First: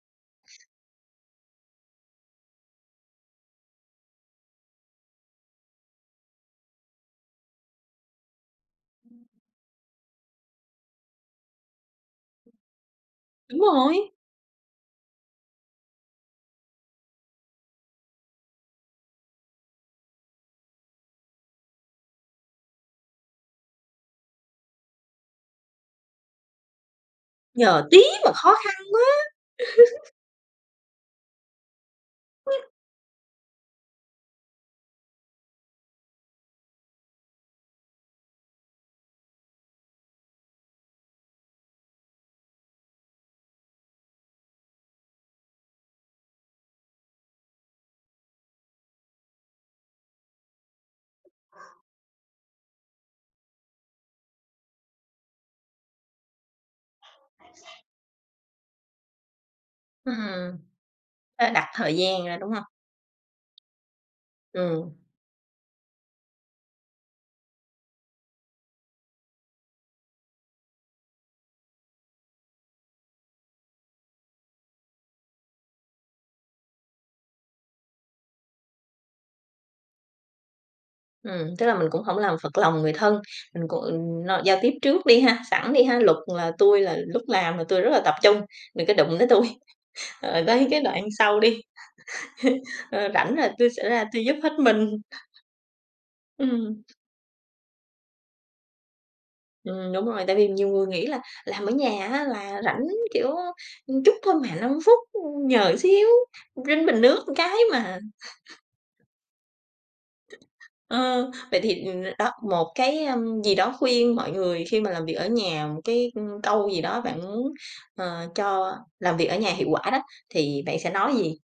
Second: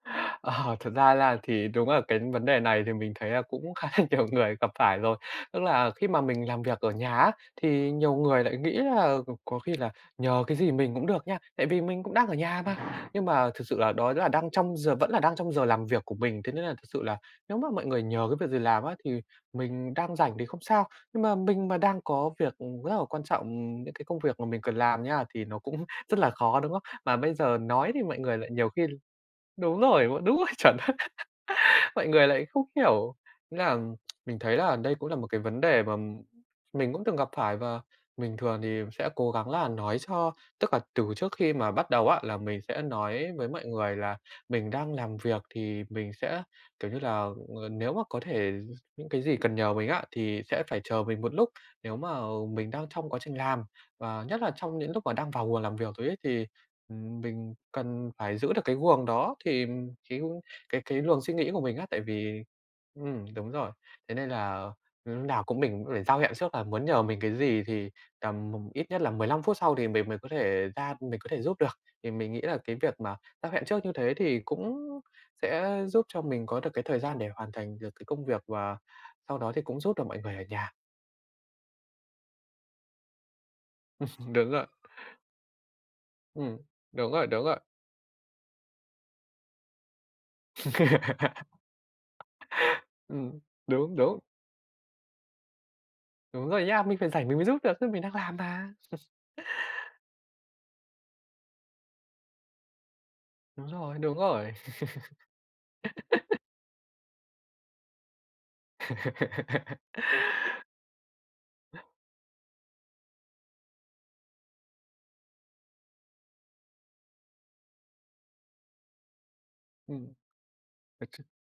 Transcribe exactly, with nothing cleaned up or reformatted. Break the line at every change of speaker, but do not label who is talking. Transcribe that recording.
Ờ, thật ra là thì đúng là cái vấn đề này thì mình thấy là cũng khá là nhiều người gặp phải rồi. Tức là khi mà mình làm việc ở nhà á, thì nhiều người lại nghĩ là c có khi là nhờ cái gì mình cũng được nha, tại vì mình cũng đang ở nhà mà, nhưng mà
Đúng
thực sự là
rồi!
đó là đang trong giờ vẫn là đang trong giờ làm việc của mình. Thế nên là thực sự là nếu mà mọi người nhờ cái việc gì làm á thì mình đang rảnh thì không sao, nhưng mà mình mà đang có việc, ừm, rất là quan trọng, ừm, những cái công việc mà mình cần làm nha, thì nó cũng rất là khó, đúng không? Mà bây giờ
"Nhờ
nói thì
tí
mọi
mà
người lại
khó
nhiều
khăn
khi l
quá!"
đúng rồi, m đúng rồi, chuẩn đấy, mọi người lại không hiểu, nghĩa là mình thấy là đây cũng là một cái vấn đề mà m mình cũng từng gặp phải và bình thường thì sẽ cố gắng là nói cho tức là từ trước khi mà bắt đầu á là mình sẽ nói với mọi người là mình đang làm việc, thì mình sẽ, kiểu như là, ờ, nếu mà có thể d những cái gì cần nhờ mình á, thì sẽ phải chờ mình một lúc. Nếu mà mình đang trong quá trình làm, và nhất là trong những lúc mà đang vào guồng làm việc rồi ấy, thì, ừm, mình cần phải giữ được cái guồng đó, thì thì, ừm,
Ừm,
cái cái luồng suy nghĩ
phải
của
đặt
mình á,
thời
tại
gian ra,
vì
đúng hông?
ừm, đúng rồi, thế nên là
Ừm.
lúc nào cũng mình ữm phải giao hẹn trước là muốn nhờ mình cái gì thì tầm, ừm, ít nhất là mười lăm phút sau thì mình mới có thể ra mình có thể giúp được. Thì mình nghĩ là cái việc mà giao hẹn trước như thế thì cũng sẽ giúp cho mình có được cái thời gian để hoàn thành được cái công việc và sau đó thì cũng giúp được mọi người ở nhà.
Ừm, tức là mình cũng hổng làm phật lòng người thân, mình cũng no
Đúng
giao
rồi.
tiếp trước đi ha, sẵn đi ha! Luật là
Ừm,
tui là
đúng
lúc
rồi, đúng
làm
rồi!
là tui rất là tập trung, đừng có đụng tới tui. Rồi tới cái đoạn sau đi, ờ, rảnh
Ừm,
là tui sẽ
đúng,
ra
đúng!
tui giúp hết mình.
Đúng rồi
Ừm.
nhá! Mình phải rảnh mình mới giúp được, chứ mình đang làm mà.
Ừm, đúng rồi, tại vì nhiều người nghĩ là làm ở nhà á là rảnh, kiểu,
Đúng rồi,
ừm, chút
đúng
thôi
rồi!
mà, năm phút, ừm, nhờ xíu, rinh bình nước ừn cái mà. Ờ, vậy thì, ừm, đó, một cái, ơm, gì đó, khuyên mọi người khi mà làm việc ở nhà, một cái, ừm, câu gì đó bạn muốn, ờ, cho làm việc ở nhà hiệu quả đó,
Ừm
thì bạn sẽ nói
[unintelligible]
gì?